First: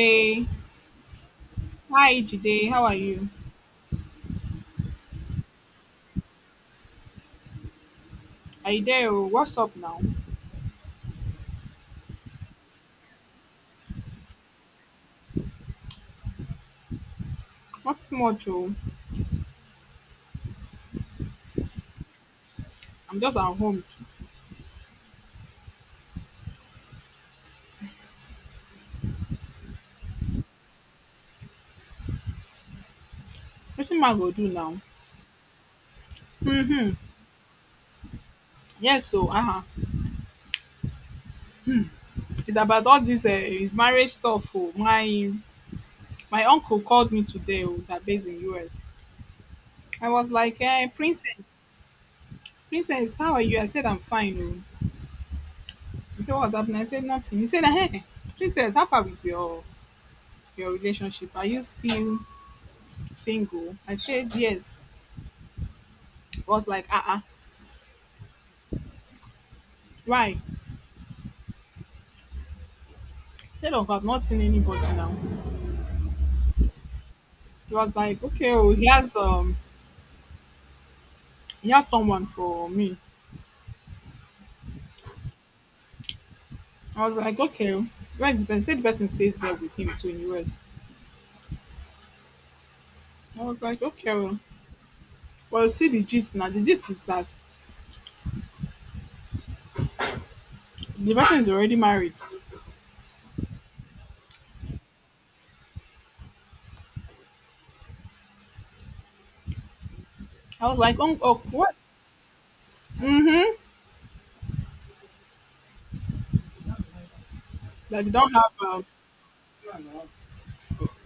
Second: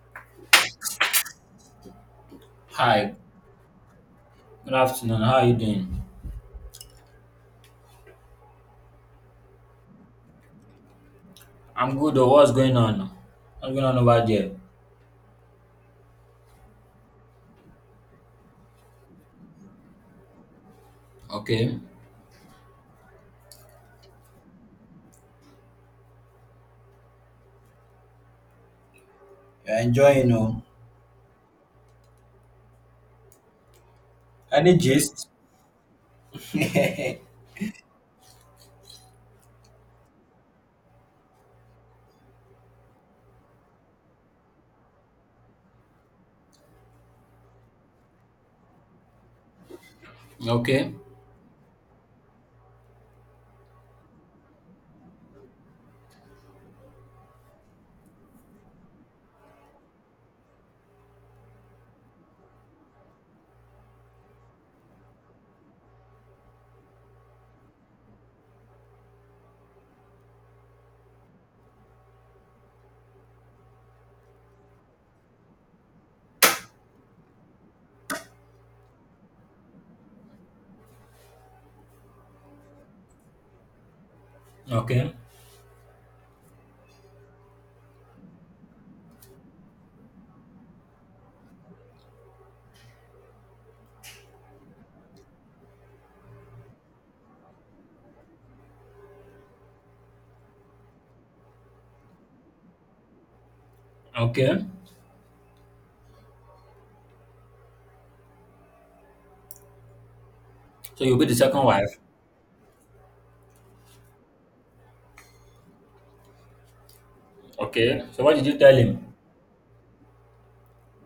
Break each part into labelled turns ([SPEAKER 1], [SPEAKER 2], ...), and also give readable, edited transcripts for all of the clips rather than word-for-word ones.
[SPEAKER 1] Hey, hi Jide, how are
[SPEAKER 2] Hi,
[SPEAKER 1] you?
[SPEAKER 2] good afternoon. How are you doing?
[SPEAKER 1] Are you there? Oh? What's up now?
[SPEAKER 2] I'm good. Oh, what's going on? What's going on over there?
[SPEAKER 1] Not much, oh.
[SPEAKER 2] Okay.
[SPEAKER 1] I'm just at home.
[SPEAKER 2] You're enjoying, oh.
[SPEAKER 1] Nothing man go do
[SPEAKER 2] Any
[SPEAKER 1] now.
[SPEAKER 2] gist?
[SPEAKER 1] Yes, so uh-huh. It's about all this his marriage stuff. Oh. My uncle called me today oh, that based in US. I was like, hey,
[SPEAKER 2] Okay,
[SPEAKER 1] princess, how are you? I said I'm fine. Oh. He said, what's happening? I said nothing. He said, hey, princess, how far with your relationship? Are you still single? I said yes. He was like, uh-uh. Why? Said of I've not seen anybody now. He was like, okay, oh, he has someone for me.
[SPEAKER 2] okay,
[SPEAKER 1] I was like, okay, oh. Where's the person? Said the person stays there with him too in US. I was like, okay, oh. Well, you see the gist now. The gist is that the person is already married.
[SPEAKER 2] okay.
[SPEAKER 1] I was like,
[SPEAKER 2] So you'll
[SPEAKER 1] oh,
[SPEAKER 2] be the
[SPEAKER 1] oh
[SPEAKER 2] second
[SPEAKER 1] what?
[SPEAKER 2] wife.
[SPEAKER 1] Mm-hmm.
[SPEAKER 2] Okay.
[SPEAKER 1] That they
[SPEAKER 2] So
[SPEAKER 1] don't
[SPEAKER 2] what did
[SPEAKER 1] have
[SPEAKER 2] you tell him?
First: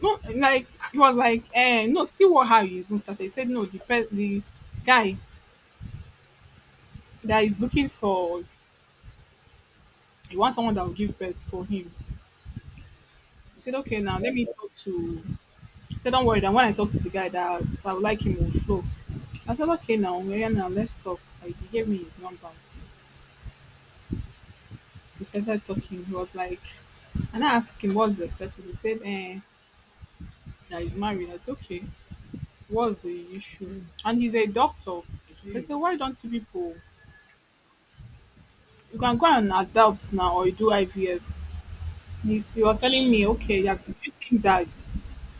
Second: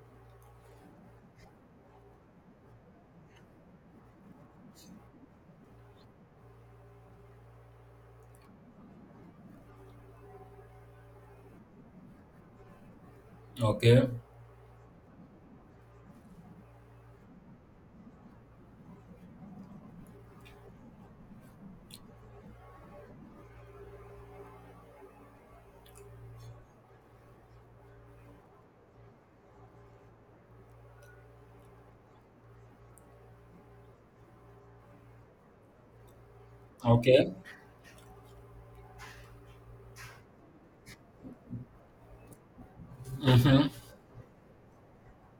[SPEAKER 1] no like he was like, eh, no, see what how you even started. He said no, the guy that is looking for he wants someone that will give birth for him. He said, okay,
[SPEAKER 2] Okay,
[SPEAKER 1] now let me talk to. So don't worry. Then when I talk to the guy that I would like him, we'll flow. I said, okay, now we're now. Let's talk. Like, he gave me his number. We started talking. He was like, and I asked him, what's your status? He said, eh, that he's married. I said, okay, what's the issue? And he's a doctor. I said, why don't you people,
[SPEAKER 2] okay.
[SPEAKER 1] you can go and adopt now or you do IVF. He was telling me, okay,
[SPEAKER 2] Mm-hmm.
[SPEAKER 1] yeah, do you think that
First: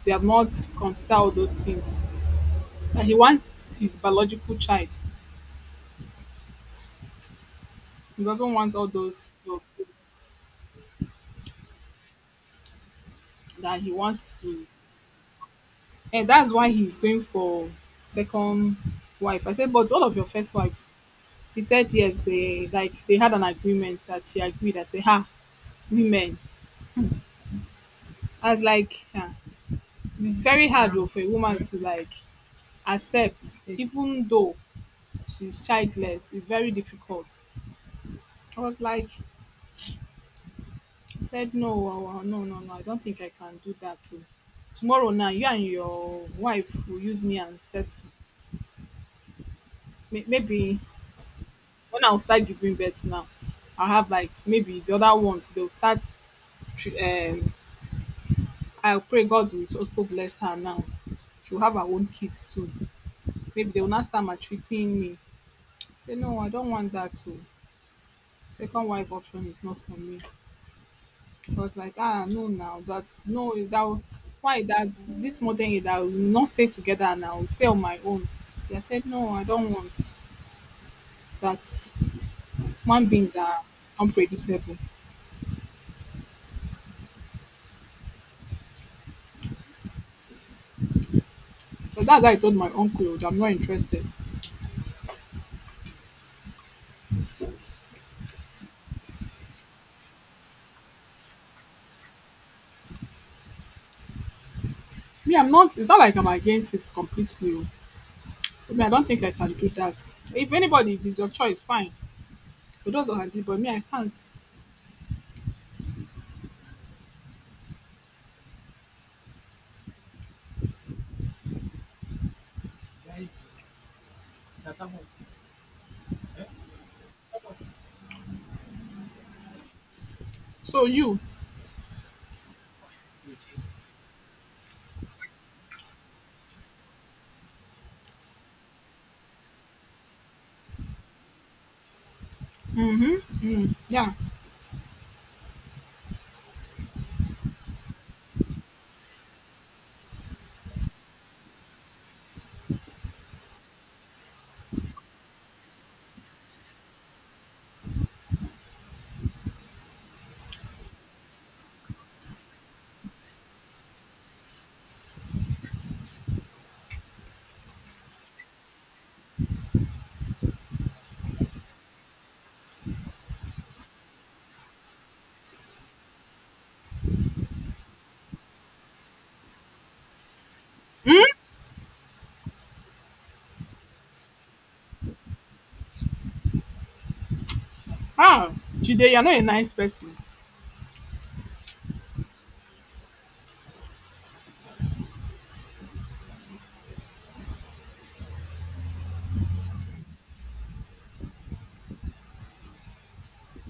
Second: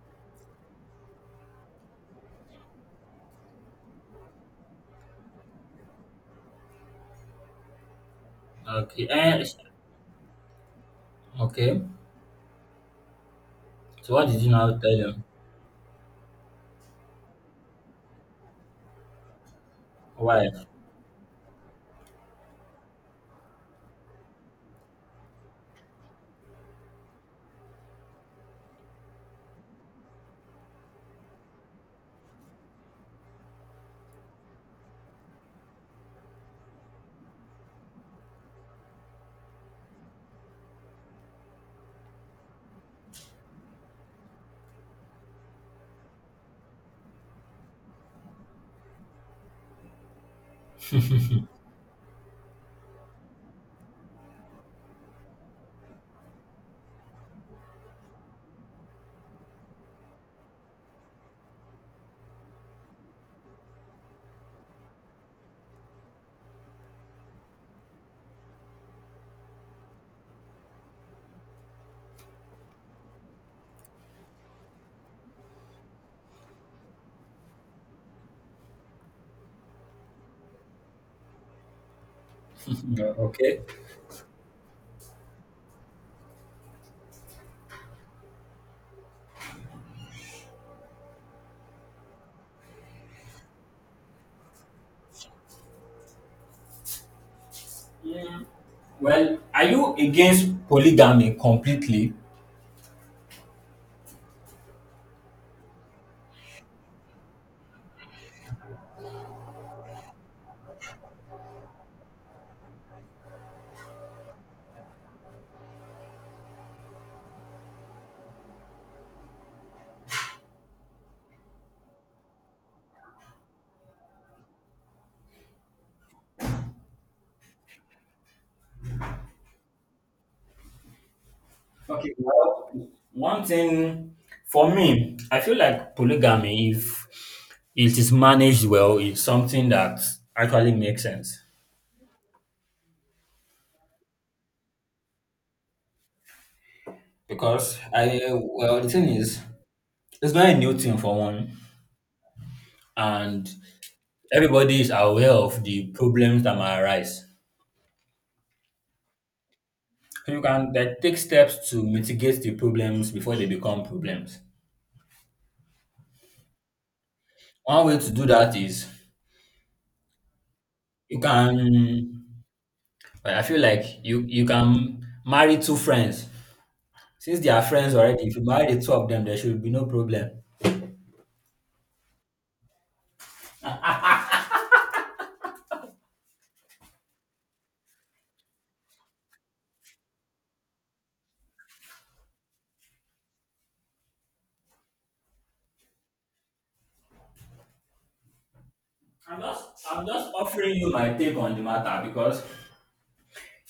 [SPEAKER 1] they have not considered all those things? That he wants his biological child. He doesn't want all
[SPEAKER 2] Okay.
[SPEAKER 1] those,
[SPEAKER 2] Eh,
[SPEAKER 1] those
[SPEAKER 2] okay.
[SPEAKER 1] that he
[SPEAKER 2] So what did
[SPEAKER 1] wants
[SPEAKER 2] you
[SPEAKER 1] to,
[SPEAKER 2] now tell him?
[SPEAKER 1] and that's why he's going for second wife. I said, but all of your
[SPEAKER 2] Why?
[SPEAKER 1] first wife? He said yes, they like they had an agreement that she agreed. I said, ha, women. I was like, yeah, it's very hard though for a woman to like accept even though she's childless. It's very difficult. I was like, he said no, no, I don't think I can do that too. Tomorrow now you and your wife will use me and settle. Maybe when I'll start giving birth now, I'll have like maybe the other ones, they'll start. tr- Um, I'll pray God will also bless her now. She'll have her own kids soon. Maybe they'll not start maltreating me. Say, no, I don't want that too. Second wife option is not for me. I was like, ah, no, now that's no, that why that this modern age I will not stay together and I will stay on my own. They said, no, I don't want that. Human beings
[SPEAKER 2] Okay.
[SPEAKER 1] are unpredictable. So that's how I told my uncle that I'm not interested.
[SPEAKER 2] Mm, well, are you against polygamy completely?
[SPEAKER 1] Me, I'm not. It's not like I'm against it completely. Oh. I mean, I don't think I can do that. If anybody, if it's your choice, fine. For those that can do, but me, I can't. So you,
[SPEAKER 2] Okay, well, one thing for me, I feel like polygamy, if it is managed well, is something that actually makes sense.
[SPEAKER 1] yeah.
[SPEAKER 2] Because I, well, the thing is, it's not a new thing for one, and everybody is aware of the problems that might arise. So you can like take steps to mitigate the problems before they become problems. One way to do that is you can, well, I feel like you can marry two friends. Since they are friends already, if you marry the two of them, there should be no problem.
[SPEAKER 1] Ah, Jide, you're not a nice person.
[SPEAKER 2] I'm just, I'm just offering you my take on the matter because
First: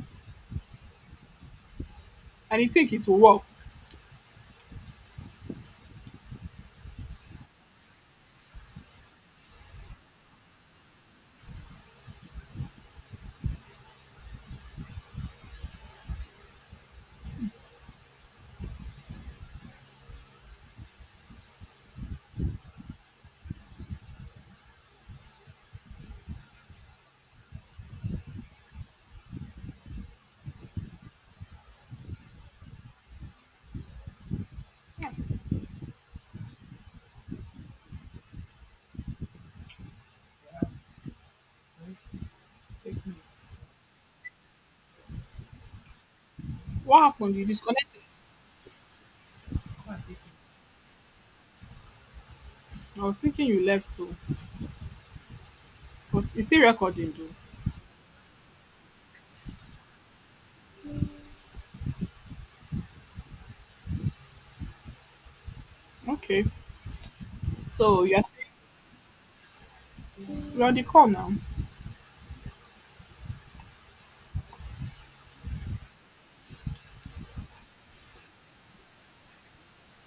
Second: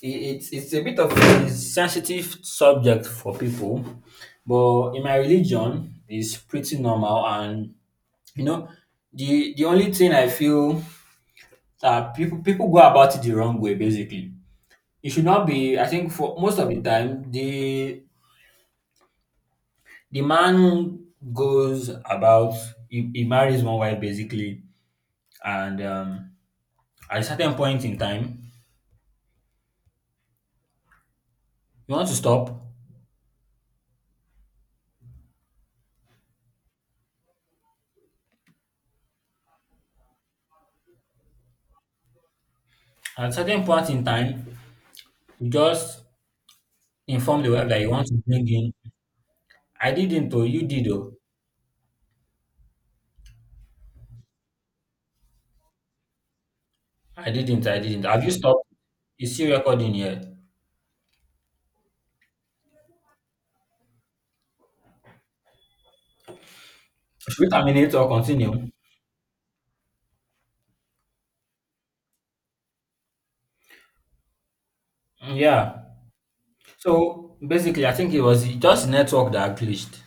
[SPEAKER 2] it's a bit of a sensitive
[SPEAKER 1] And you think
[SPEAKER 2] subject
[SPEAKER 1] it will
[SPEAKER 2] for
[SPEAKER 1] work.
[SPEAKER 2] people. But in my religion, it's pretty normal. And, you know, the only thing I feel that people go about it the wrong way, basically. It should not be, I think, for most of the time, the man goes about, he marries one wife, basically, and, at a certain point in time, you want to stop. At a certain point in time, you just
[SPEAKER 1] What happened?
[SPEAKER 2] inform
[SPEAKER 1] You
[SPEAKER 2] the web that you
[SPEAKER 1] disconnected.
[SPEAKER 2] want to bring in. I didn't, oh, you did, oh.
[SPEAKER 1] I was thinking you left, so but it's still recording though.
[SPEAKER 2] I didn't. Have you stopped? Is still recording here?
[SPEAKER 1] Okay.
[SPEAKER 2] Should we terminate
[SPEAKER 1] So
[SPEAKER 2] or
[SPEAKER 1] you're still
[SPEAKER 2] continue?
[SPEAKER 1] you're on the call now.
[SPEAKER 2] Mm, yeah. So basically, I think it was just network that glitched.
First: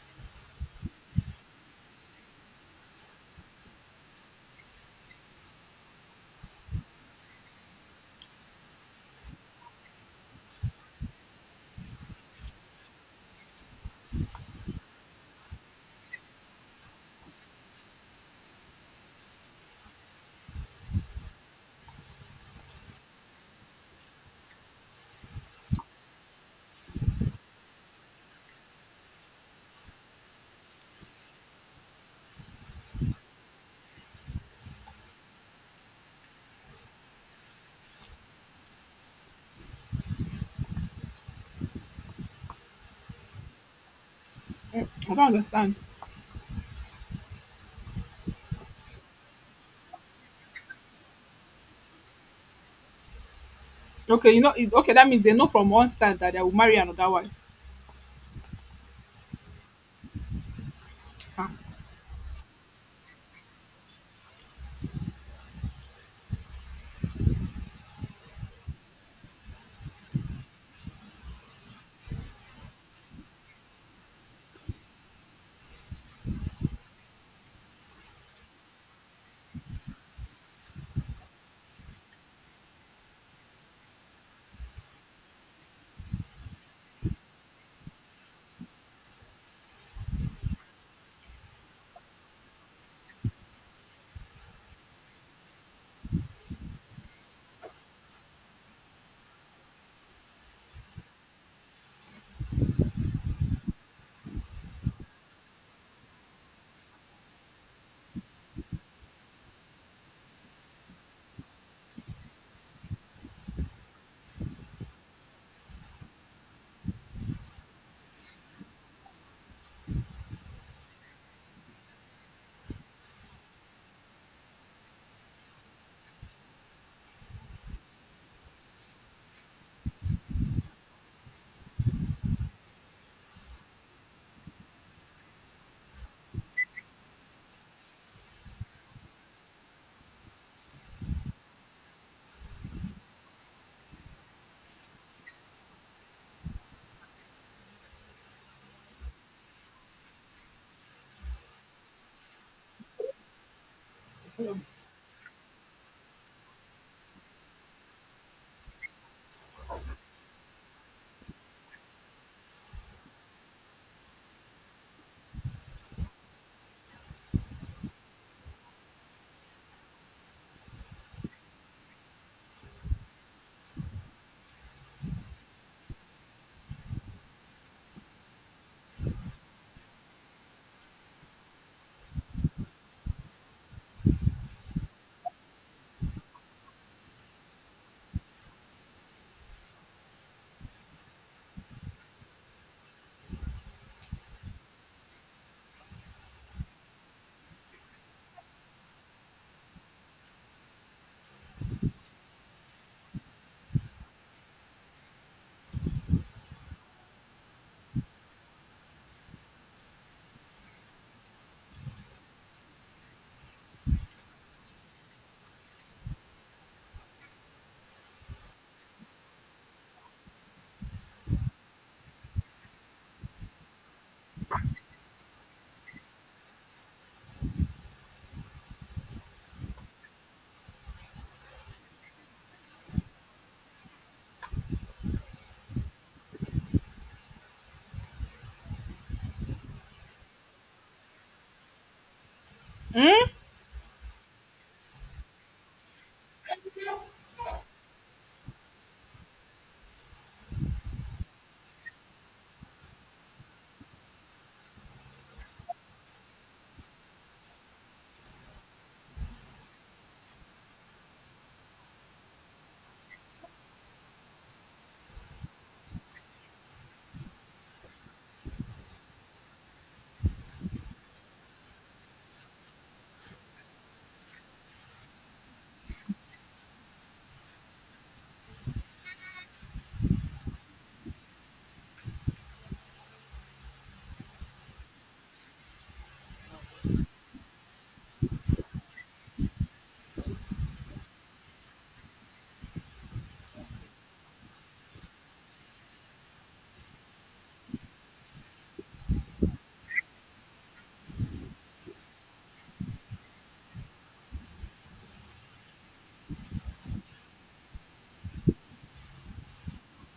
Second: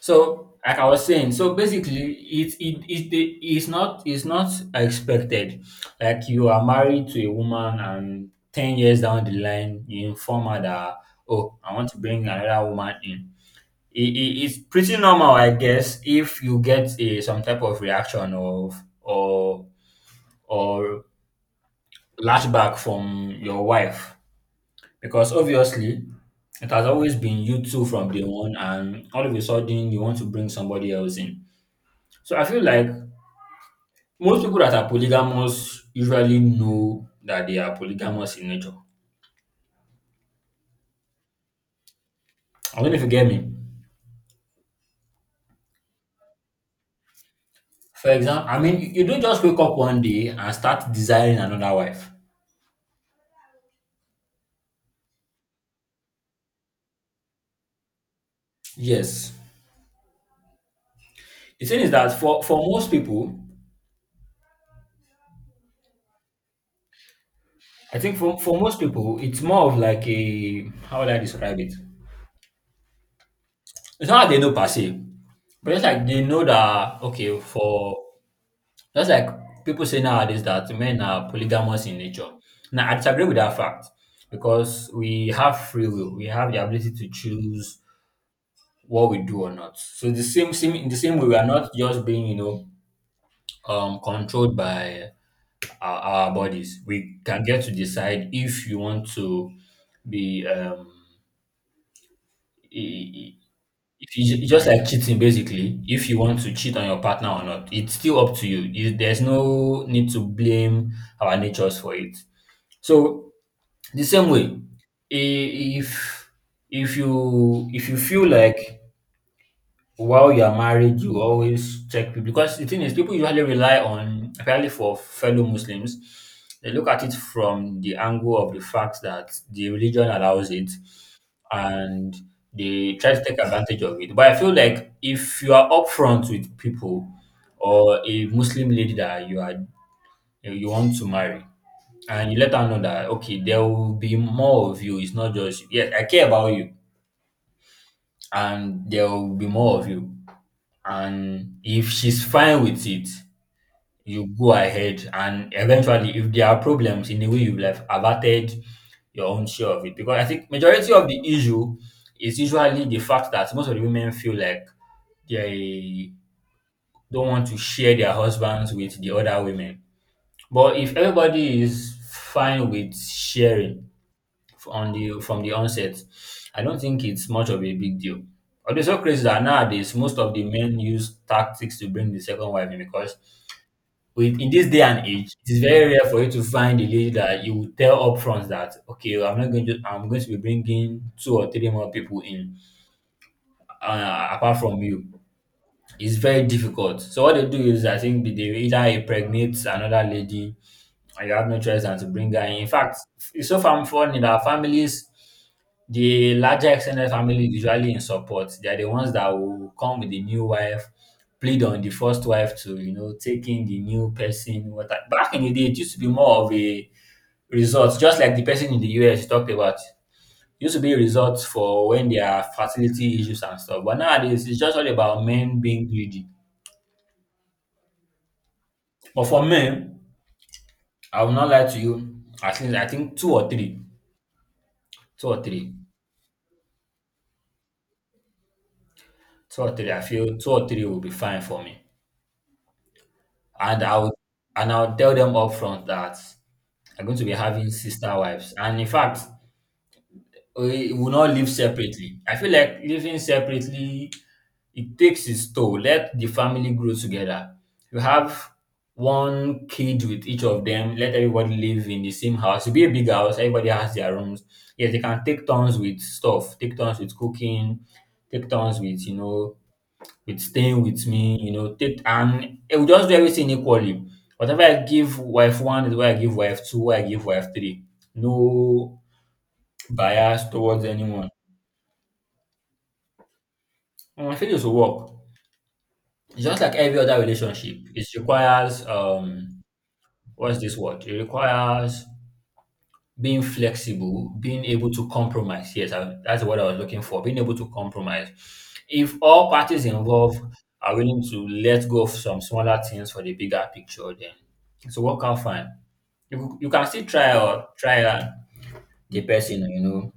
[SPEAKER 2] So, like I was saying, so basically, it's not expected. Like you are married to a woman, and 10 years down the line, you inform her that oh, I want to bring another woman in. It's pretty normal, I guess, if you get a some type of reaction of or or lashback from your wife, because obviously it has always been you two from day one, and all of a sudden you want to bring somebody else in. So I feel like most people that are polygamous usually know that they are polygamous in nature. I don't know if you get me.
[SPEAKER 1] Mm, I don't understand.
[SPEAKER 2] For example, I mean, you don't just wake up one day and start desiring another wife.
[SPEAKER 1] Okay, you know it, okay, that means they know from one stand that they will marry another wife.
[SPEAKER 2] Yes.
[SPEAKER 1] Ah.
[SPEAKER 2] The thing is that for most people, I think for most people, it's more of like a how would I describe it? It's not that they know per se, but it's like they know that okay, for just like people say nowadays that men are polygamous in nature. Now, I disagree with that fact because we have free will. We have the ability to choose what we do or not. So the same, same in the same way, we are not just being, you know, controlled by our bodies. We can get to decide if you want to be i- i- if you, it's just like cheating basically. If you want to cheat on your partner or not, it's still up to you. There's no need to blame our natures for it. So the same way, if if you feel like while you're married, you always check people because the thing is people usually rely on apparently for fellow Muslims, they look at it from the angle of the fact that the religion allows it, and they try to take advantage of it. But I feel like if you are upfront with people or a Muslim lady that you are you want to marry, and you let her know that okay, there will be more of you. It's not just yes, I care about you and there will be more of you, and if she's fine with it, you go ahead. And eventually if there are problems, in the way you've like averted your own share of it, because I think majority of the issue is usually the fact that most of the women feel like they don't want to share their husbands with the other women. But if everybody is fine with sharing, on the from the onset, I don't think it's much of a big deal. Although it's so crazy that nowadays most of the men use tactics to bring the second wife in, because with in this day and age, it is very rare for you to find a lady that you will tell upfront that okay, I'm not going to I'm going to be bringing two or three more people in, apart from you. It's very difficult. So what they do is I think they either impregnate another lady and you have no choice than to bring her in. In fact, it's so funny that families, the larger extended family is usually in support. They are the ones that will come with the new wife, plead on the first wife to, you know, take in the new person. Back in the day, it used to be more of a resort, just like the person in the US you talked about. It used to be a resort for when there are fertility issues and stuff. But nowadays, it's just all about men being greedy. But for men, I will not lie to you. At least I think two or three two or three, I feel two or three will be fine for me. And I'll tell them upfront that I'm going to be having sister wives. And in fact, we will not live separately. I feel like living separately, it takes its toll. Let the family grow together. You have one kid with each of them. Let everybody live in the same house. It'll be a big house. Everybody has their rooms. Yes, they can take turns with stuff. Take turns with cooking. Take turns with you know, with staying with me, you know, take and it will just do everything equally. Whatever I give wife one is what I give wife two, what I give wife three. No bias towards anyone. And I feel this will work. It's just like every other relationship. It requires what's this word? It requires being flexible, being able to compromise. Yes, I, that's what I was looking for. Being able to compromise. If all parties involved are willing to let go of some smaller things for the bigger picture, then it's a workout fine. You can still try or try out the person, you know,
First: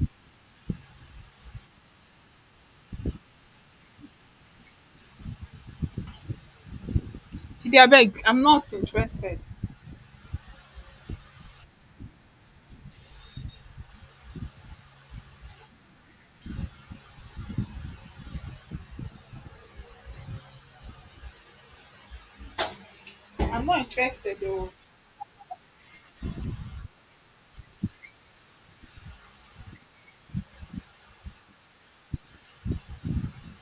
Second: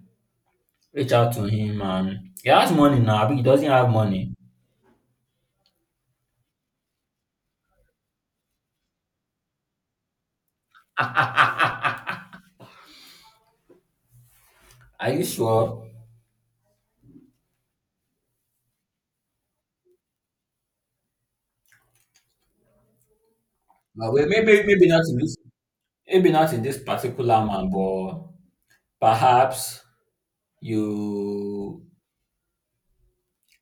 [SPEAKER 2] reach out to him, and he has money now, but he doesn't have money.
[SPEAKER 1] Jide, I beg, I'm not interested.
[SPEAKER 2] Are you sure?
[SPEAKER 1] I'm not
[SPEAKER 2] Well,
[SPEAKER 1] interested
[SPEAKER 2] maybe
[SPEAKER 1] though.
[SPEAKER 2] maybe not in this particular man, but perhaps you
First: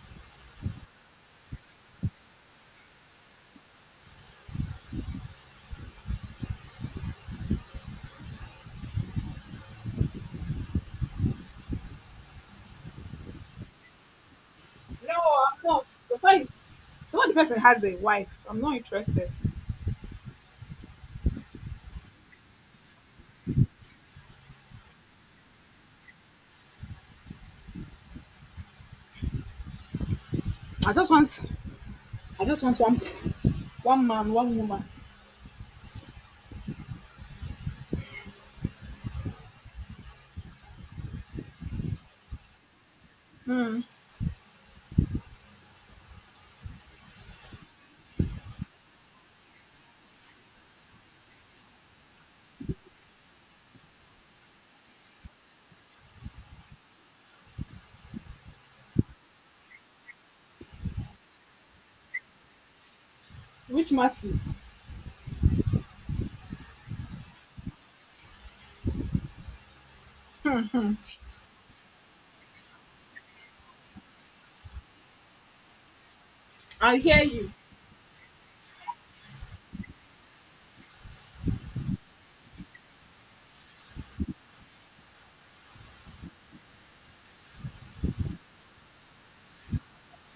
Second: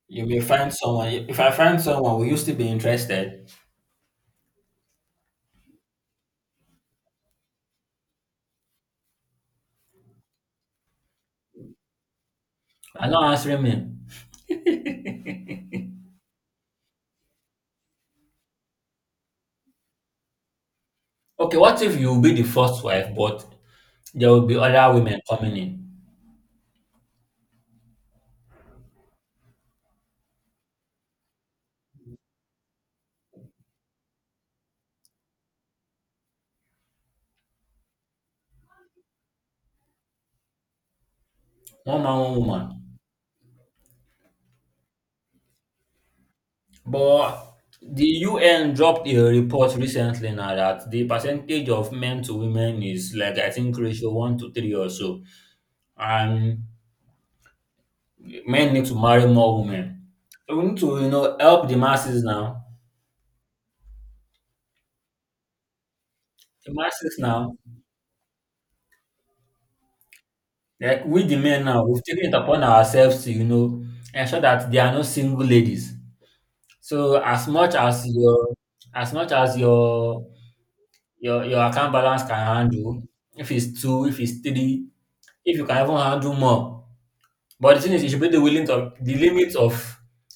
[SPEAKER 2] you may find someone. If I find someone, will you still be interested? I'm not answering me.
[SPEAKER 1] No, I'm not. The fact is, so when the person has a wife, I'm not interested.
[SPEAKER 2] Okay, what if you be the first wife, but there will be other women coming in?
[SPEAKER 1] I just want, I just want one, one man, one woman.
[SPEAKER 2] One man, one woman. But the UN dropped a report recently now that the percentage of men to women is like I think ratio 1 to 3 or so. And men need to marry more women. So we need to, you know, help the masses now.
[SPEAKER 1] Which masses?
[SPEAKER 2] The masses now. Like we the men now, we've taken it upon ourselves to, you know, ensure that there are no single ladies.
[SPEAKER 1] I
[SPEAKER 2] So
[SPEAKER 1] hear you.
[SPEAKER 2] as much as your account balance can handle, if it's two, if it's three, if you can even handle more. But the thing is you should be the willing to the limits of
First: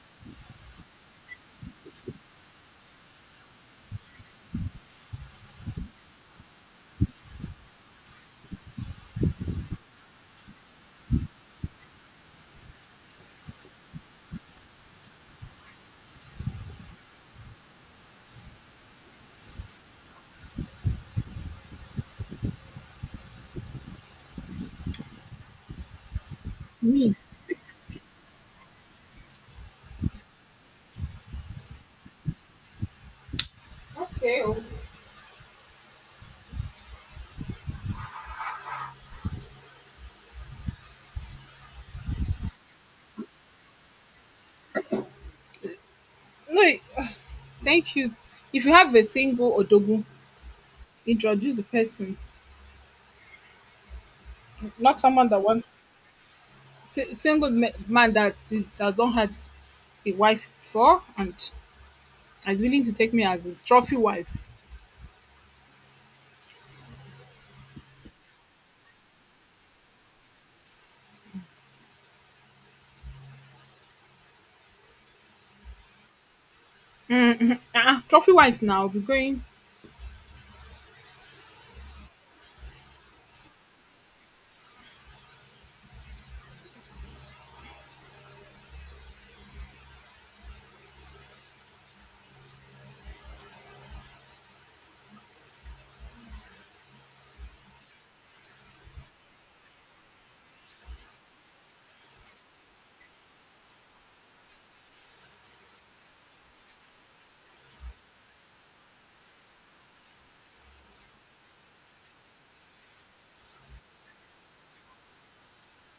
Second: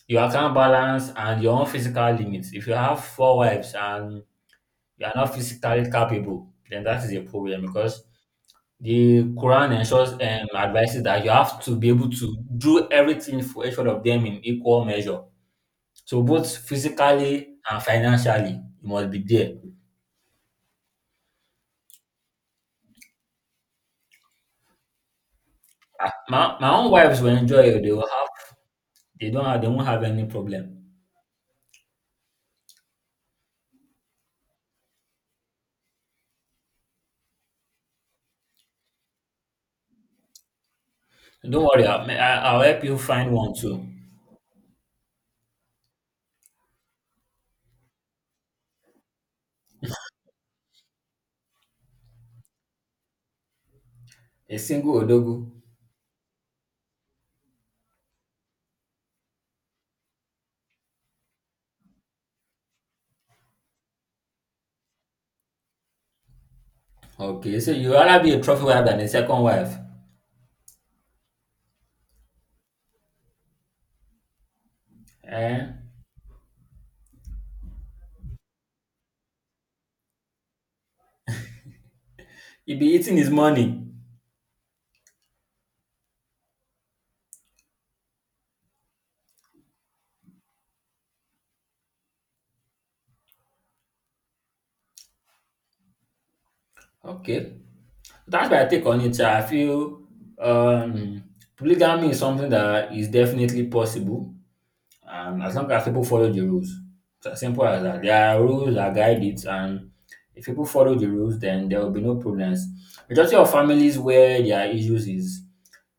[SPEAKER 2] your account balance and your own physical limits. If you have 4 wives and you are not physically capable, then that is a problem because the Quran ensures advises that you have to be able to do everything for each one of them in equal measure. So both physically and financially, you must be there. Ah, my own
[SPEAKER 1] Me.
[SPEAKER 2] wives will enjoy it. They won't have any problem.
[SPEAKER 1] Okay. Oh.
[SPEAKER 2] So don't worry, I'll help you find one too.
[SPEAKER 1] No, eh, thank you. If you have a single odogu, introduce the person.
[SPEAKER 2] A single
[SPEAKER 1] Not someone that
[SPEAKER 2] odogu.
[SPEAKER 1] wants man that is that not had a wife before and is willing to take me as his trophy wife.
[SPEAKER 2] Okay, so you rather be a trophy wife than a second wife. Eh?
[SPEAKER 1] Ah, trophy wife now. I'll be going.
[SPEAKER 2] You be eating his money. Okay. That's my take on it. I feel um, polygamy is something that is definitely possible, as long as people follow the rules. It's as simple as that. There are rules that guide it, and if people follow the rules, then there will be no problems. Majority of families where there are issues is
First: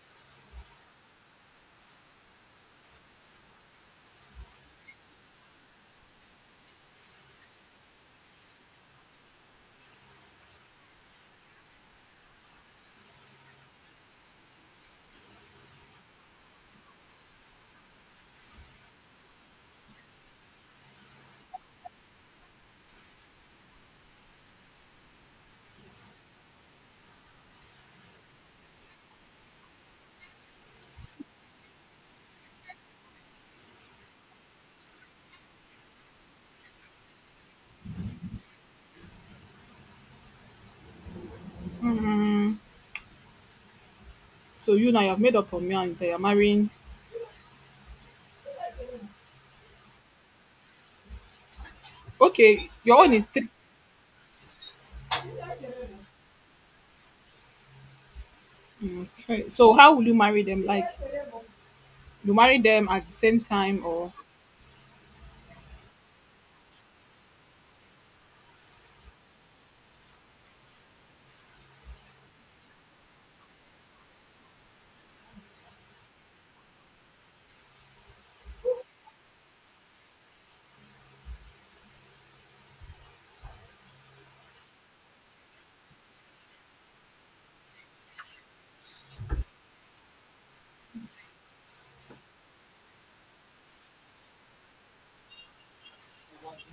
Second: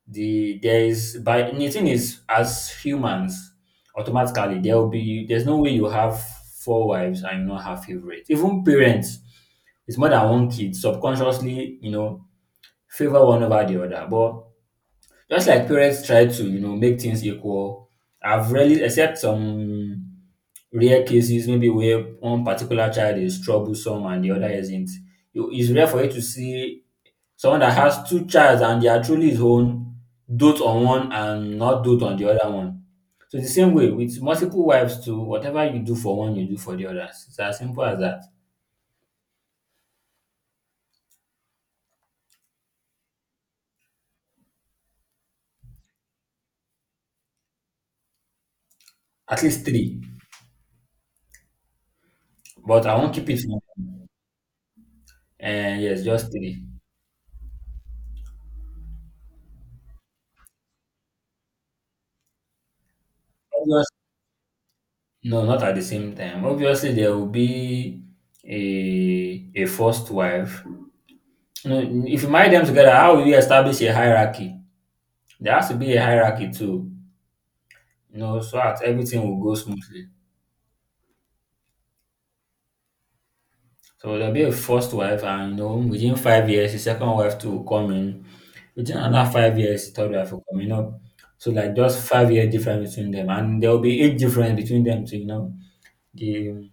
[SPEAKER 2] the there is by and the thing is as humans automatically there will be there's no way you have 4 wives and you not have favorites. Even parents, it's more than one kid. Subconsciously favor one over the other. But just like parents try to make things equal, I've rarely, except some rare cases, maybe where one particular child is troublesome and the other isn't. It's rare for you to see someone that has two childs and they are truly his own, dote on one and not dote on the other one. So the same way with multiple wives too, whatever you do for one, you do for the others. It's as simple as that.
[SPEAKER 1] Mm, so you now you have made up on me and they are marrying.
[SPEAKER 2] At least three.
[SPEAKER 1] Okay,
[SPEAKER 2] But I
[SPEAKER 1] your own
[SPEAKER 2] won't
[SPEAKER 1] is
[SPEAKER 2] keep it
[SPEAKER 1] three.
[SPEAKER 2] small. And yes, just three.
[SPEAKER 1] Right. So how will you marry them? Like you marry them at the same time or?
[SPEAKER 2] No, not at the same time. Obviously, there will be a first wife. You know, if you marry them together, how will you establish a hierarchy? There has to be a hierarchy too. So that everything will go smoothly. So there'll be a first wife, and within 5 years, the second wife too will come in. Within another 5 years, the third wife will come in. So like just 5-year difference between them, and there will be age difference between them too. You know, the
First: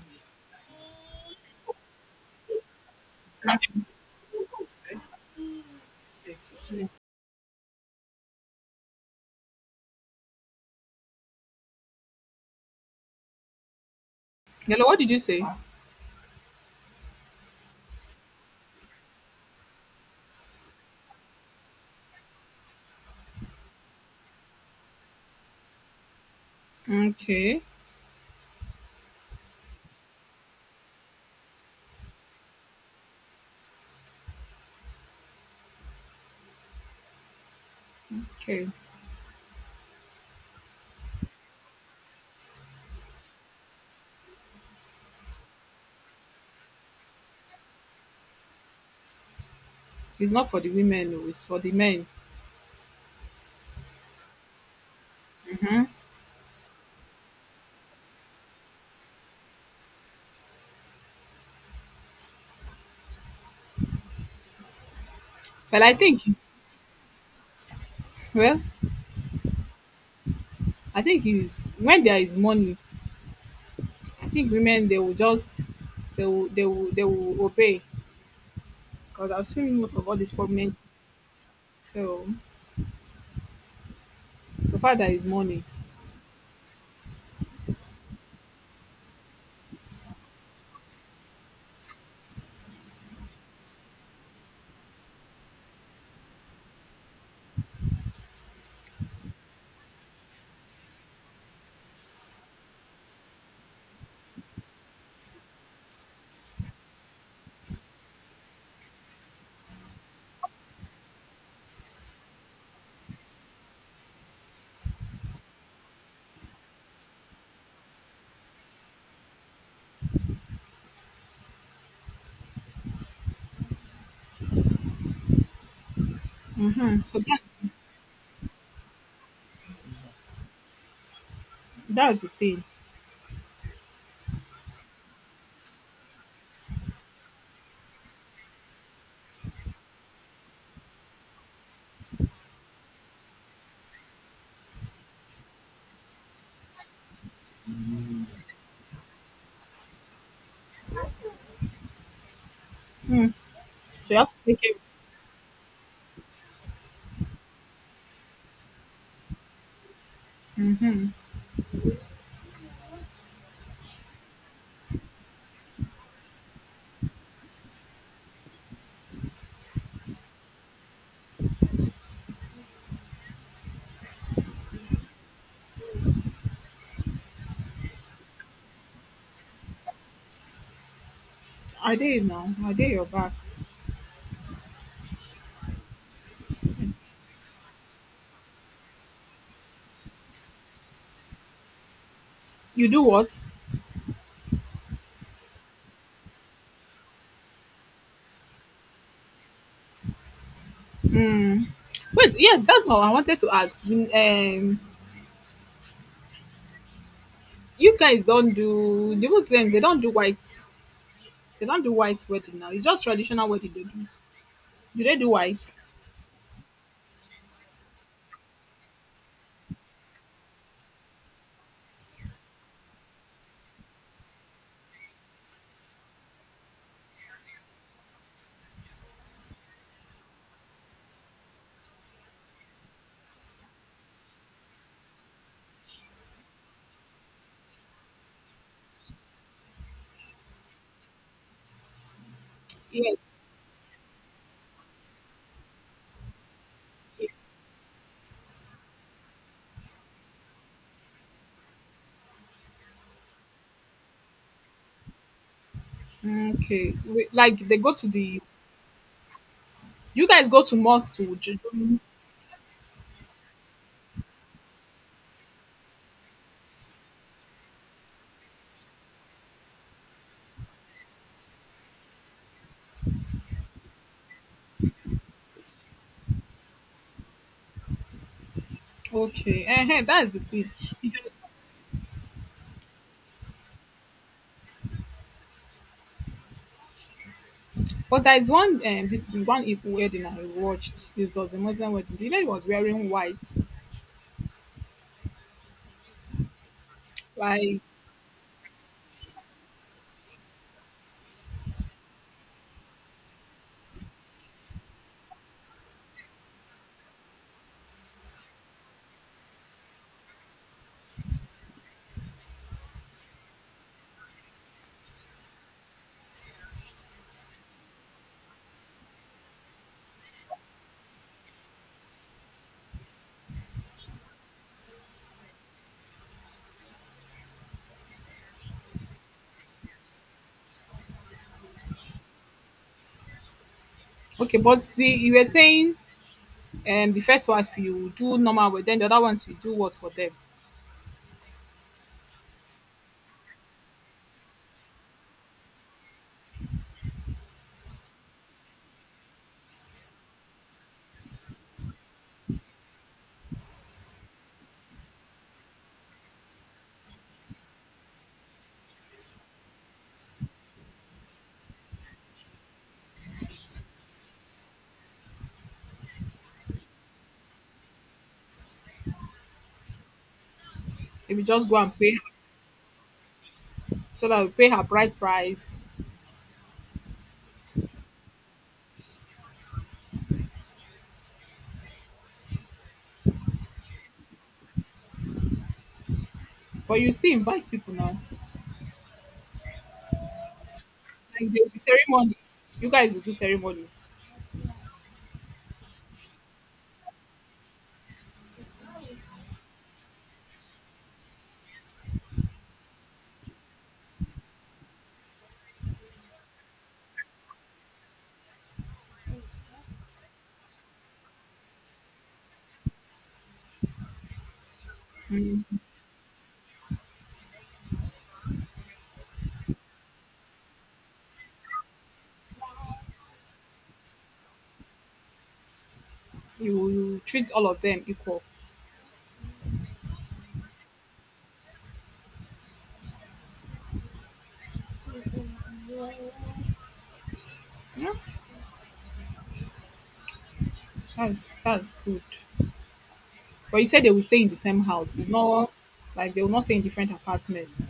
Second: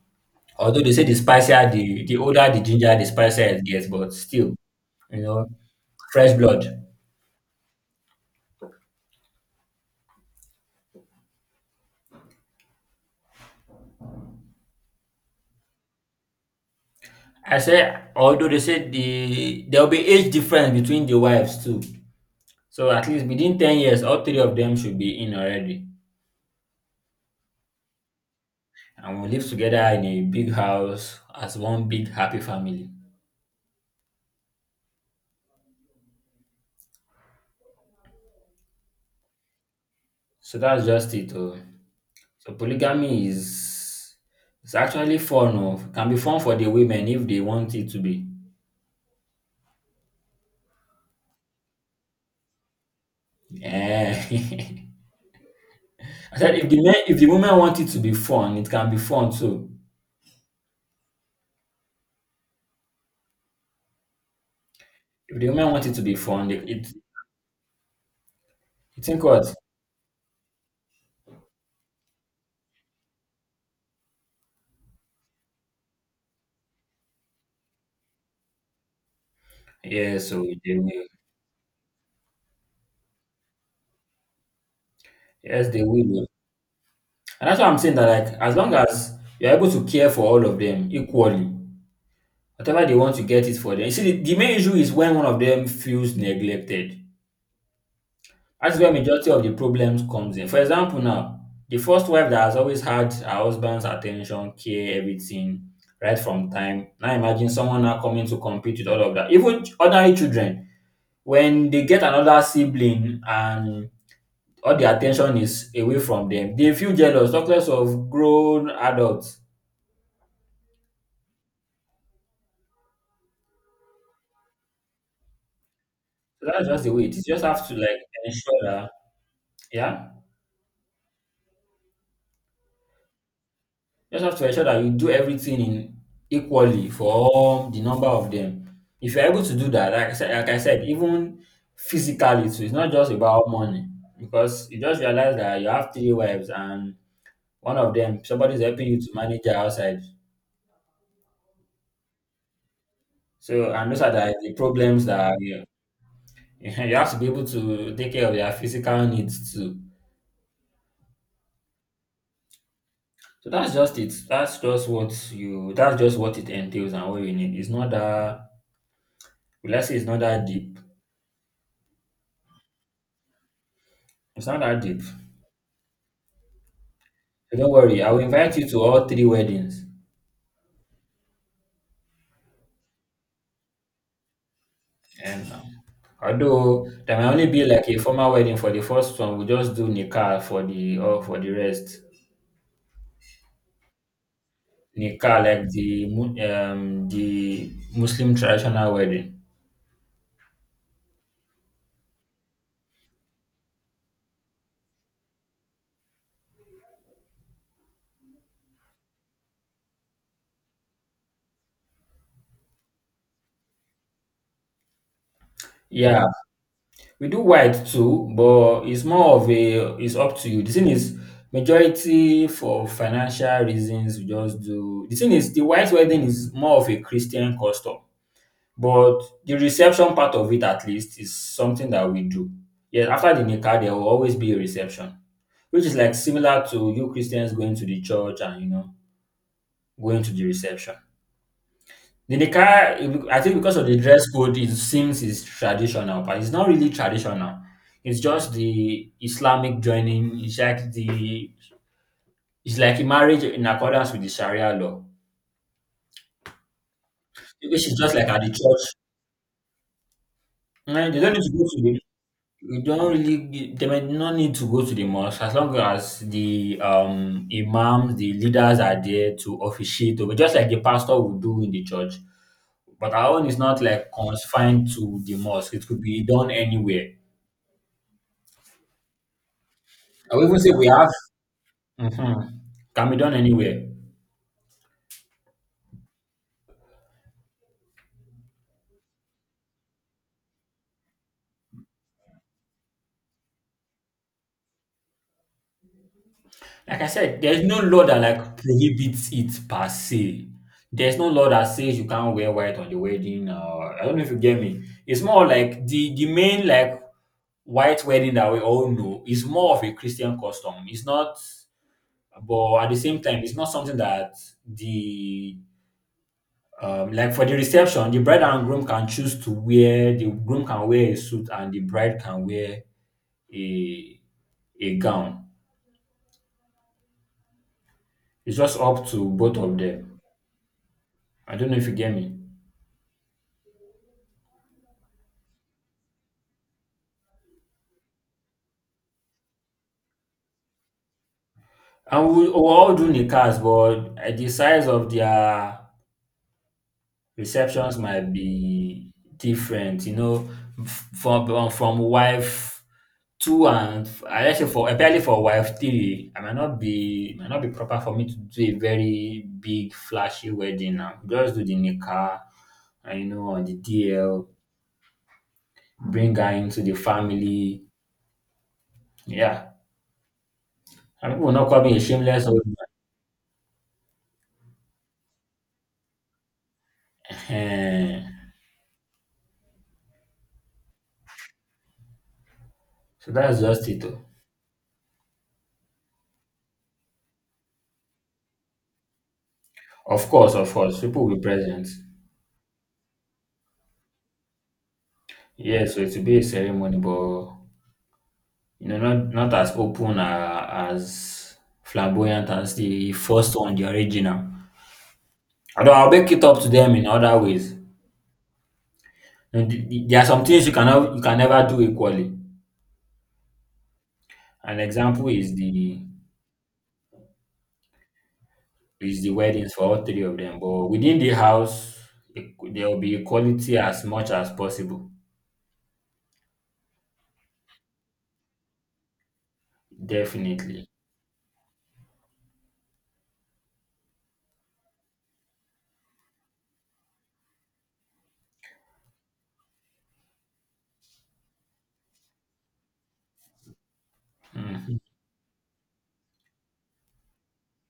[SPEAKER 2] Although they say the older the ginger, the spicier it gets, but still, you know, fresh blood.
[SPEAKER 1] Hello, what did you say?
[SPEAKER 2] I say although they say there will be age difference between the wives too. So at least within 10 years, all three of them should be in already,
[SPEAKER 1] Okay,
[SPEAKER 2] and we live together in a big house as one big happy family.
[SPEAKER 1] okay.
[SPEAKER 2] So that's just it, oh. So polygamy is it's actually fun. Oh. Can be fun for the women if they want it to be.
[SPEAKER 1] It's not for the women, no, it's for the men.
[SPEAKER 2] Eh. I said if the women want it to be fun, it can be fun too. If the women
[SPEAKER 1] But
[SPEAKER 2] want
[SPEAKER 1] I
[SPEAKER 2] it to be
[SPEAKER 1] think,
[SPEAKER 2] fun, they, it
[SPEAKER 1] well,
[SPEAKER 2] you think what?
[SPEAKER 1] I think is when there is money, I think women they will just they will obey because I've seen most of all
[SPEAKER 2] Yeah,
[SPEAKER 1] these
[SPEAKER 2] so they
[SPEAKER 1] prominent.
[SPEAKER 2] will.
[SPEAKER 1] So so far there is money.
[SPEAKER 2] Yes, they will, oh. And that's why I'm saying that, like, as long as you're able to care for all of them equally, whatever they want to get it for them. You see, the main issue is when one of them feels neglected. That's where majority of the problems comes in. For example, now the first wife that has always had her husband's attention, care, everything right from time. Now imagine someone now coming to compete with all of that. Even ordinary children, when they get another sibling and all the attention is away from them, they feel jealous, talk less of grown adults. So that's just the
[SPEAKER 1] Hmm.
[SPEAKER 2] way it
[SPEAKER 1] So
[SPEAKER 2] is. You
[SPEAKER 1] that
[SPEAKER 2] just have to, like, ensure that, yeah.
[SPEAKER 1] that's the thing.
[SPEAKER 2] You just have to ensure that you do everything in equally for all the number of them. If you're able to do that, like I said, even physically too, it's not just about money because you just realize that you have three wives and one of them somebody's helping you to manage her outside.
[SPEAKER 1] Mm.
[SPEAKER 2] So and those are
[SPEAKER 1] So you have
[SPEAKER 2] the,
[SPEAKER 1] to
[SPEAKER 2] the
[SPEAKER 1] take care.
[SPEAKER 2] problems that are here. You have to be able to take care of their physical needs too. So that's just it. That's just what you. That's just what it entails and what you need. It's not that. Let's say it's not that deep. It's not that deep. So, don't worry, I will invite you to all three weddings.
[SPEAKER 1] I did now. I did your back.
[SPEAKER 2] And although there may only be like a formal wedding for the first one, we just do nikah for the or for the rest.
[SPEAKER 1] You do what?
[SPEAKER 2] Nikah, like the Muslim traditional wedding.
[SPEAKER 1] Wait, yes, that's what I wanted to ask. You guys don't do the Muslims. They don't do white. They don't do white wedding now. It's just traditional wedding they do. Do they do white?
[SPEAKER 2] Yeah, we do white too, but it's more of a it's up to you. The thing is, majority for financial reasons, we just do. The thing is, the white wedding is more of a Christian custom. But the reception part of it at least is something that we do. Yeah, after the Nikah, there will always be a reception, which is like similar to you Christians going to the church and going to the reception. The Nikah,
[SPEAKER 1] Yes.
[SPEAKER 2] I think because of the dress code, it seems is traditional, but it's not really traditional. It's just the Islamic joining. It's like a marriage in accordance with the Sharia law,
[SPEAKER 1] Mm, okay. Wait, like they
[SPEAKER 2] which
[SPEAKER 1] go
[SPEAKER 2] is
[SPEAKER 1] to
[SPEAKER 2] just like at
[SPEAKER 1] the.
[SPEAKER 2] the church.
[SPEAKER 1] You guys go to
[SPEAKER 2] Eh,
[SPEAKER 1] mosque.
[SPEAKER 2] They don't need to go to the you don't really, they might not need to go to the mosque as long as the imams, the leaders are there to officiate over, just like the pastor would do in the church. But our own is not like confined to the mosque. It could be done anywhere.
[SPEAKER 1] Okay. That's
[SPEAKER 2] I
[SPEAKER 1] the
[SPEAKER 2] would even say
[SPEAKER 1] thing.
[SPEAKER 2] we have,
[SPEAKER 1] Because.
[SPEAKER 2] mhm, can be done anywhere.
[SPEAKER 1] But there is one. This one Igbo wedding I watched. It was a Muslim wedding. The lady was wearing white.
[SPEAKER 2] Like I said, there's no
[SPEAKER 1] Like
[SPEAKER 2] law that like prohibits it per se. There's no law that says you can't wear white on the wedding or I don't know if you get me. It's more like the main, like, white wedding that we all know is more of a Christian custom. It's not, but at the same time, it's not something that the like for the reception, the bride and groom can choose to wear. The groom can wear a suit, and the bride can wear a a gown. It's just up to both of them. I don't know if you get me.
[SPEAKER 1] okay, but the you were saying. And the first wife you do normal work then the other ones you do what for them?
[SPEAKER 2] And we all do nikahs, but the size of their receptions might be different. From wife Two and f I let's say for apparently for wife three, I might not be it might not be proper for me to do a very big flashy wedding now. Just do the nikah, and on the DL, bring her into the family. Yeah. And
[SPEAKER 1] Maybe
[SPEAKER 2] people will not
[SPEAKER 1] just go
[SPEAKER 2] call me
[SPEAKER 1] and
[SPEAKER 2] a
[SPEAKER 1] pay her,
[SPEAKER 2] shameless old man.
[SPEAKER 1] so that we pay her bride price.
[SPEAKER 2] So that's just it, oh.
[SPEAKER 1] But you still invite people now,
[SPEAKER 2] Of course, people will be
[SPEAKER 1] like there will be
[SPEAKER 2] present.
[SPEAKER 1] ceremony, you guys will do ceremony.
[SPEAKER 2] Yes, so it will be a ceremony, but, you know, not as open a as flamboyant as the first one, the original. Although I'll make it up to them in other ways. And there are some things you can never do equally. An example is the weddings for all three of them, but within the house, there will be equality as much as possible.
[SPEAKER 1] You will treat all of them equal.
[SPEAKER 2] Definitely.
[SPEAKER 1] Yeah, that's good. But you said they will stay in the same
[SPEAKER 2] Mhm.
[SPEAKER 1] house you know, like they will not stay in different apartments.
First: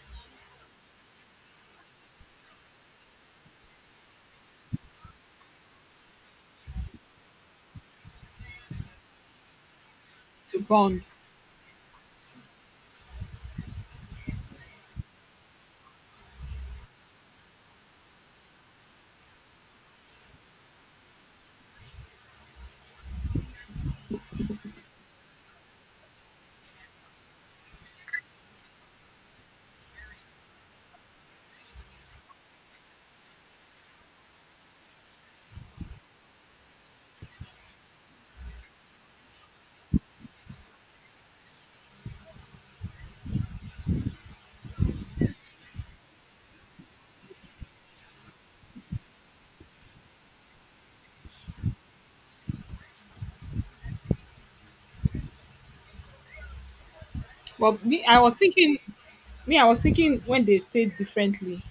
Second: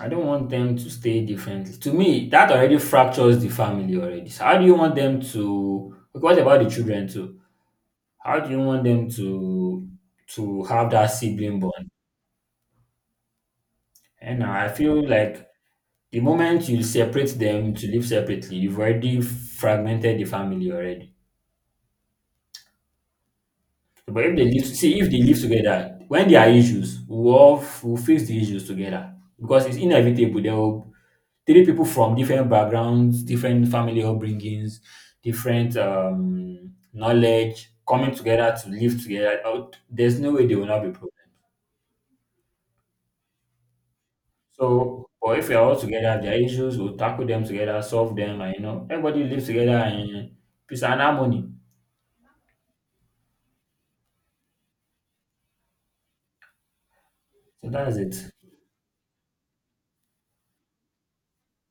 [SPEAKER 2] I don't want them to stay differently. To me, that already fractures the family already. So how do you want them to? Okay, what about the children too? How do you want them to
[SPEAKER 1] To
[SPEAKER 2] to have
[SPEAKER 1] bond.
[SPEAKER 2] that sibling bond? And I feel like the moment you separate them to live separately, you've already fragmented the family already. But if they live, see, if they live together, when there are issues, we'll, all, we'll fix the issues together because it's inevitable. There will three people from different backgrounds, different family upbringings, different knowledge coming together to live together. There's no way they will not be problem. So, or if we are all together, there are issues, we'll tackle them together, solve them, and everybody lives together in peace and harmony. So
[SPEAKER 1] But
[SPEAKER 2] that's
[SPEAKER 1] me I
[SPEAKER 2] it.
[SPEAKER 1] was thinking, me I was thinking when they stayed differently,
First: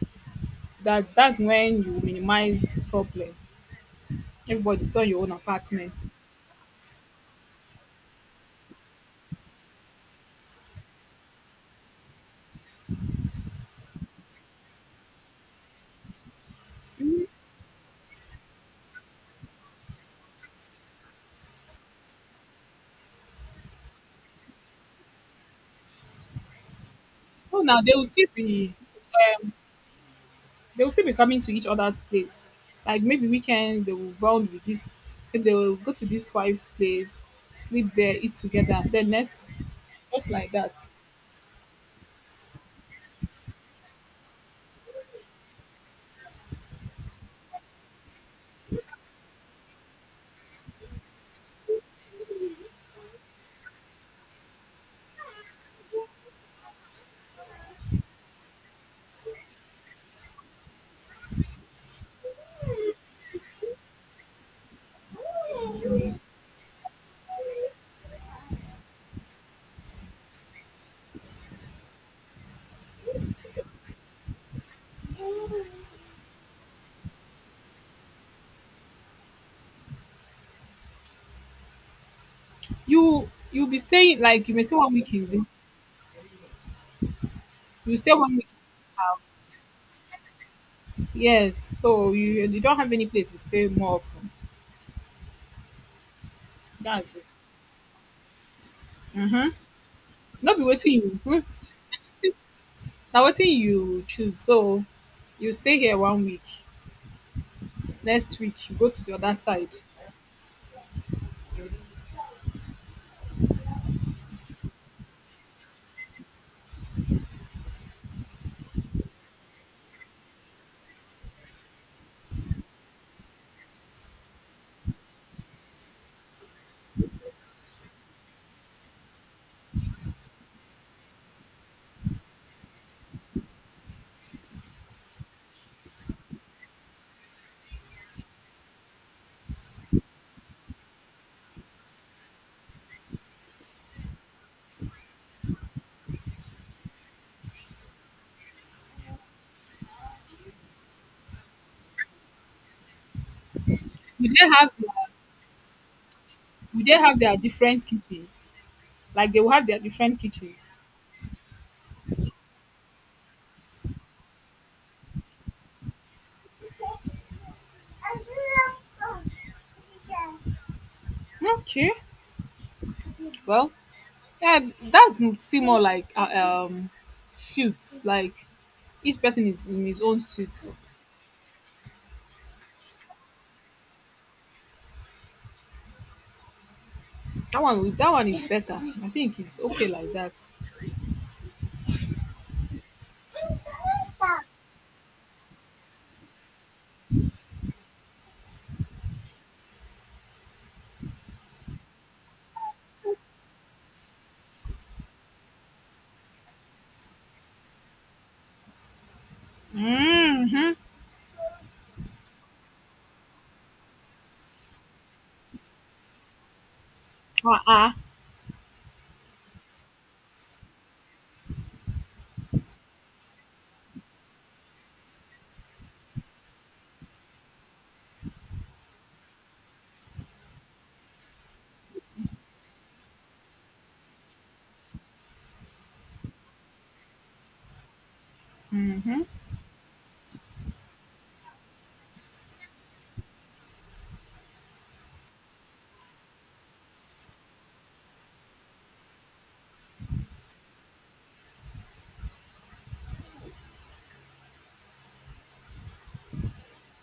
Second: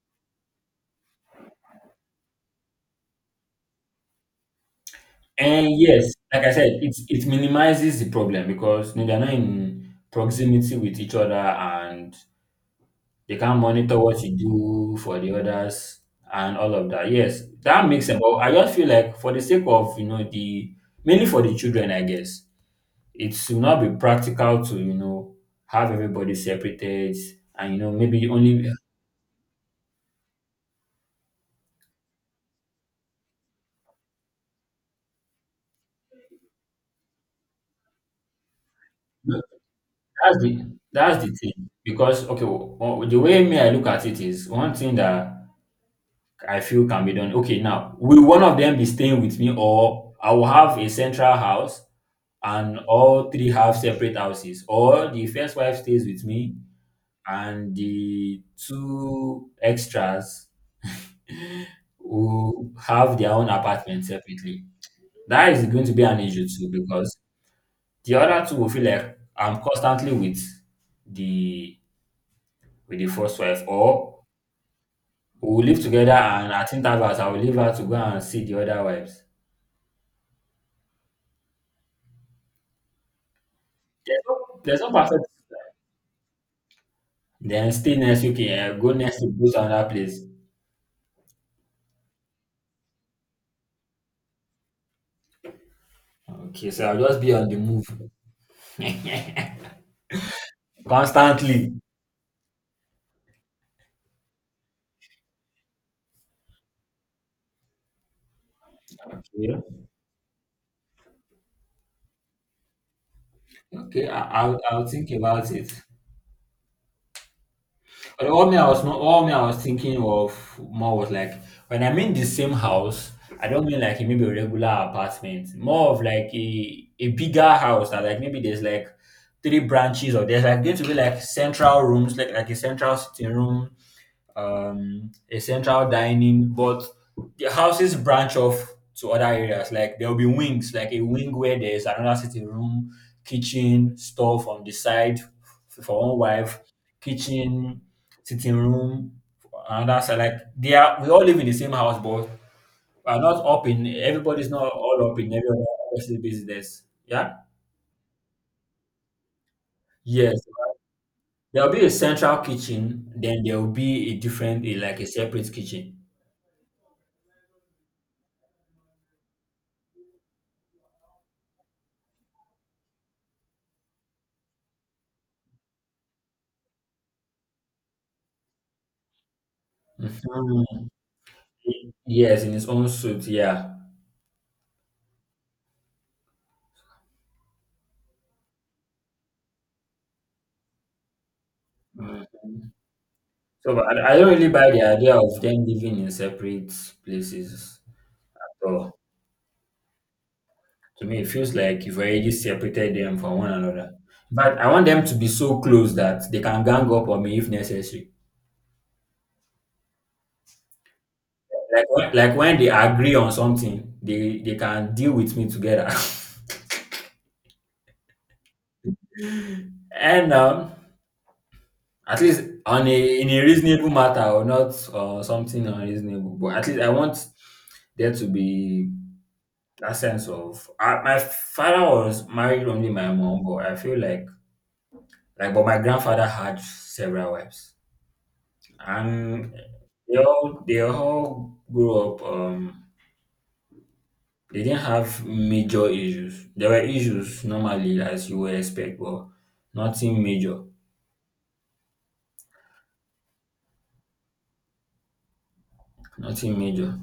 [SPEAKER 1] that that's when you minimize problem. Everybody's still in your own
[SPEAKER 2] And
[SPEAKER 1] apartment.
[SPEAKER 2] yes, like I said, it minimizes the problem because they're not in proximity with each other and they can monitor what you do for the others and all of that. Yes, that makes sense. But I just feel like for the sake of you know the mainly for the children, I guess it should not be practical to have everybody separated
[SPEAKER 1] No,
[SPEAKER 2] and
[SPEAKER 1] now they will still
[SPEAKER 2] maybe only
[SPEAKER 1] be um they will still be coming to each other's place. Like maybe weekends they will bond with this, maybe they will go to this wife's place, sleep there, eat together, then next, just
[SPEAKER 2] that's
[SPEAKER 1] like
[SPEAKER 2] the
[SPEAKER 1] that.
[SPEAKER 2] that's the thing because, okay, well, the way me I look at it is one thing that I feel can be done. Okay, now will one of them be staying with me, or I will have a central house and all three have separate houses, or the first wife stays with me and the two extras will have their own apartment separately. That is going to be an issue too because the other two will feel like I'm constantly the with the first wife, or we will live together and at intervals I will leave her to go and see the other wives.
[SPEAKER 1] You you'll be staying
[SPEAKER 2] There's
[SPEAKER 1] like you
[SPEAKER 2] no
[SPEAKER 1] may stay
[SPEAKER 2] there's no
[SPEAKER 1] one week
[SPEAKER 2] perfect
[SPEAKER 1] in
[SPEAKER 2] system.
[SPEAKER 1] this,
[SPEAKER 2] Then stay
[SPEAKER 1] you stay
[SPEAKER 2] next,
[SPEAKER 1] one
[SPEAKER 2] okay,
[SPEAKER 1] week in
[SPEAKER 2] go
[SPEAKER 1] this
[SPEAKER 2] next
[SPEAKER 1] house.
[SPEAKER 2] to go to another place.
[SPEAKER 1] Yes, so you don't have any place to stay more often.
[SPEAKER 2] Okay, so I'll
[SPEAKER 1] That's
[SPEAKER 2] just
[SPEAKER 1] it.
[SPEAKER 2] be on the move.
[SPEAKER 1] Mm-hmm. Not be waiting you hmm,
[SPEAKER 2] Constantly.
[SPEAKER 1] now waiting you choose. So you stay here one week. Next week you go to the other
[SPEAKER 2] Okay.
[SPEAKER 1] side.
[SPEAKER 2] Okay, I'll think about it. But all me I was not all me I was thinking of more was like when I'm in the same house, I don't mean like maybe a regular apartment, more of like a bigger house that like maybe there's like three branches or there's like going to be like central rooms, like a central sitting room, a central dining, but the houses branch off to other areas. Like there will be wings, like a wing where there's another sitting room, kitchen, stuff on the side for one wife, kitchen, sitting room, another side. Like we all live in the same house, but we are not up in.
[SPEAKER 1] Would they
[SPEAKER 2] Everybody's not
[SPEAKER 1] have their,
[SPEAKER 2] all up in every other person's business.
[SPEAKER 1] would they have
[SPEAKER 2] Yeah.
[SPEAKER 1] their different kitchens? Like they will have their different
[SPEAKER 2] Yes.
[SPEAKER 1] kitchens.
[SPEAKER 2] There'll be a central kitchen, then there'll be a different, like a separate kitchen.
[SPEAKER 1] Okay. Well, yeah, that's still more like um suits. Like each person is in his own suit.
[SPEAKER 2] Mhm. Yes, in his own suit, yeah.
[SPEAKER 1] That one is better. I think it's okay like that.
[SPEAKER 2] Mm. So, but I don't really buy the idea of them living in separate places at all. To me, it feels like you've already separated them from one another. But I want them to be so close that they can gang up on me if necessary.
[SPEAKER 1] Mm-hmm.
[SPEAKER 2] Like when they agree on something, they can deal with me together.
[SPEAKER 1] Ah.
[SPEAKER 2] And, at least on a in a reasonable matter or not or something unreasonable. But at least I want there to be that sense of. I, my father was married only my mom, but I feel like, but my grandfather had several wives, and they all grew up, they didn't have major issues. There were issues normally as you would expect, but nothing major, nothing major.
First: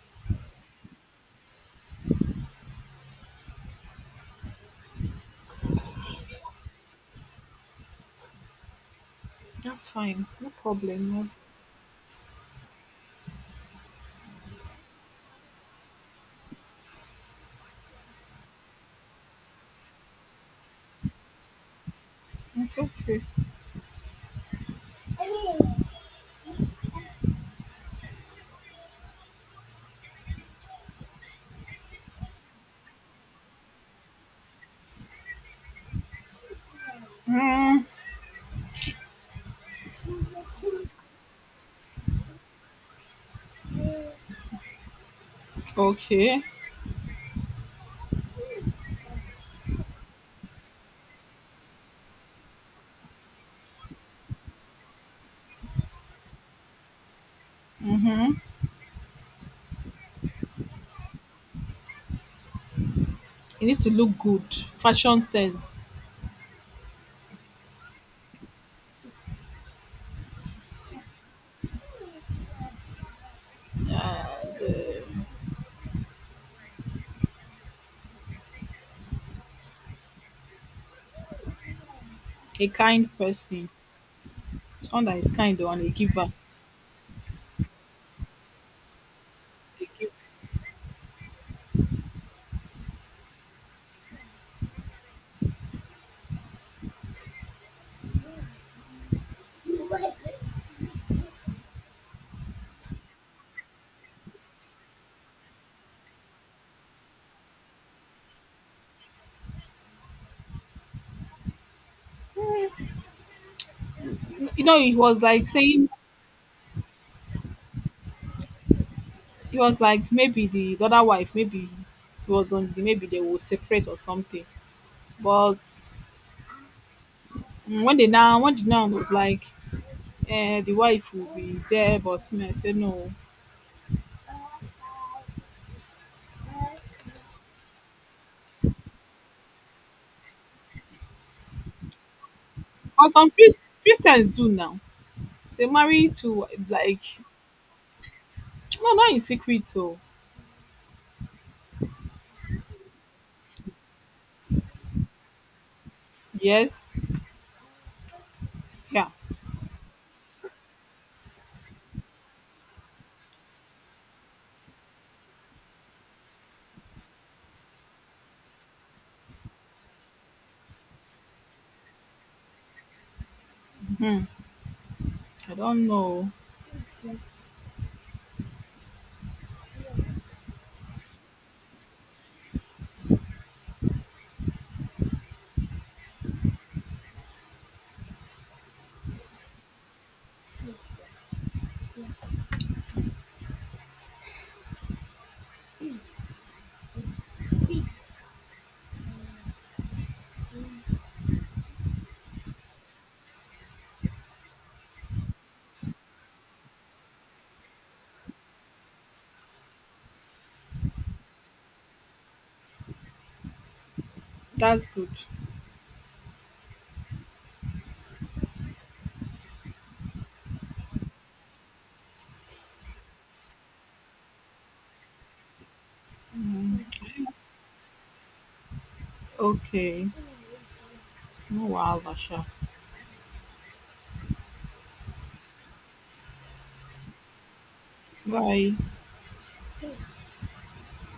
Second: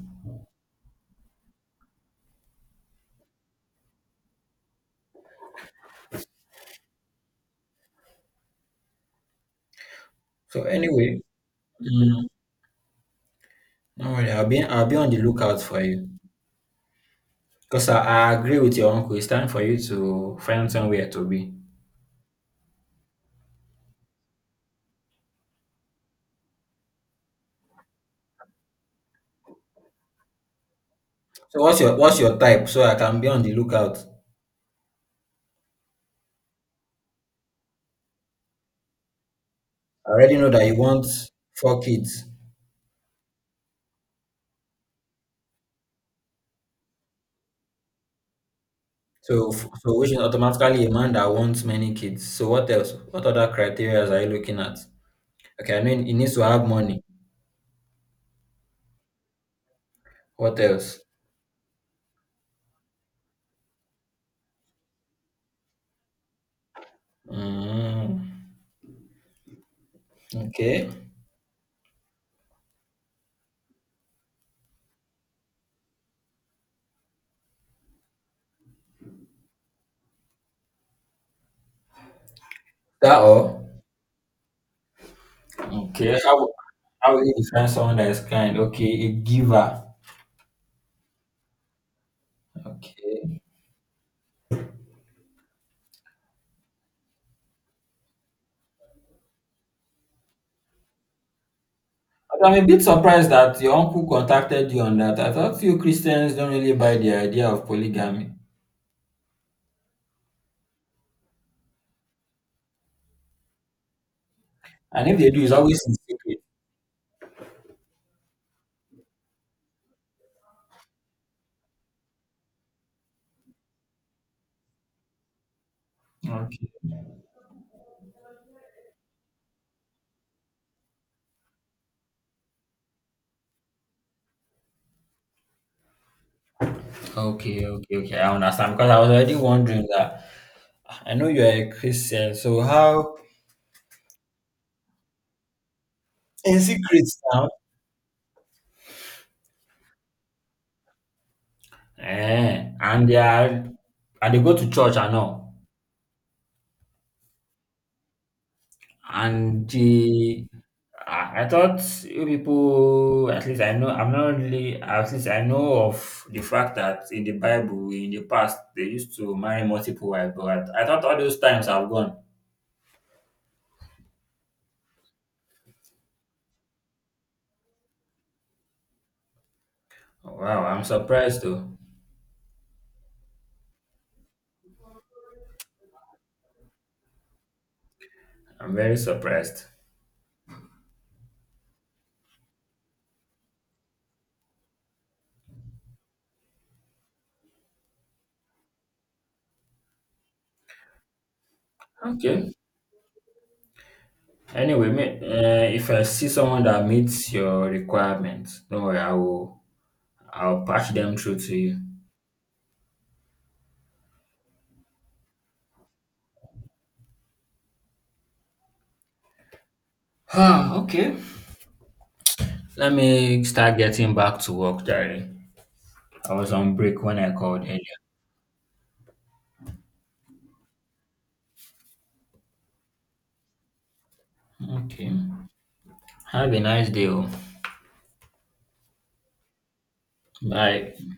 [SPEAKER 1] That's fine. No
[SPEAKER 2] So,
[SPEAKER 1] problem.
[SPEAKER 2] anyway,
[SPEAKER 1] No.
[SPEAKER 2] mm, don't worry, I'll be on the lookout for you because I agree with your uncle, it's time for you to find somewhere to be.
[SPEAKER 1] It's okay.
[SPEAKER 2] So what's your type so I can be on the lookout?
[SPEAKER 1] Mm,
[SPEAKER 2] I already know that you want four kids.
[SPEAKER 1] okay.
[SPEAKER 2] So which is automatically a man that wants many kids. So what else? What other criteria are you looking at? Okay, I mean he needs to have money. What else?
[SPEAKER 1] He needs to look good. Fashion sense.
[SPEAKER 2] Mm, okay.
[SPEAKER 1] Uh, a kind
[SPEAKER 2] That
[SPEAKER 1] person.
[SPEAKER 2] all?
[SPEAKER 1] Someone that is kind though, and a
[SPEAKER 2] Okay.
[SPEAKER 1] giver.
[SPEAKER 2] How will you define someone that is kind? Okay, a giver.
[SPEAKER 1] A giver.
[SPEAKER 2] Okay. But I'm a bit surprised that your uncle contacted you on that. I thought you Christians don't really buy the idea of polygamy.
[SPEAKER 1] You know, he
[SPEAKER 2] And if
[SPEAKER 1] was
[SPEAKER 2] they do,
[SPEAKER 1] like
[SPEAKER 2] it's always
[SPEAKER 1] saying
[SPEAKER 2] in secret.
[SPEAKER 1] he was like maybe the other wife, maybe he was on the maybe they will separate or something. But
[SPEAKER 2] Okay,
[SPEAKER 1] mm, when they now when the now was like eh, the wife will be there, but me I said no.
[SPEAKER 2] okay, okay, okay. I understand because I was already wondering that. I know you're a Christian, so
[SPEAKER 1] But
[SPEAKER 2] how?
[SPEAKER 1] some Christians do now. They marry to
[SPEAKER 2] In
[SPEAKER 1] like
[SPEAKER 2] secret now.
[SPEAKER 1] no not in secret so
[SPEAKER 2] Eh, and they go to church and all.
[SPEAKER 1] yes. Yeah.
[SPEAKER 2] And the, I thought you people, at least I know, I'm not really, at least I know of the fact that in the Bible, in the past, they used to marry multiple wives, but I thought all those times have gone.
[SPEAKER 1] Hmm. I don't know.
[SPEAKER 2] Wow, I'm surprised though. I'm very surprised. Okay. Anyway, mate, if I see someone that meets your requirements, don't worry, I'll patch them through to you.
[SPEAKER 1] That's good.
[SPEAKER 2] Huh, okay. Let me start getting back to work, Jerry. I was on break when I called earlier.
[SPEAKER 1] Okay. No wow, Vasha.
[SPEAKER 2] Okay. Have a nice day, oh.
[SPEAKER 1] Bye.
[SPEAKER 2] Bye.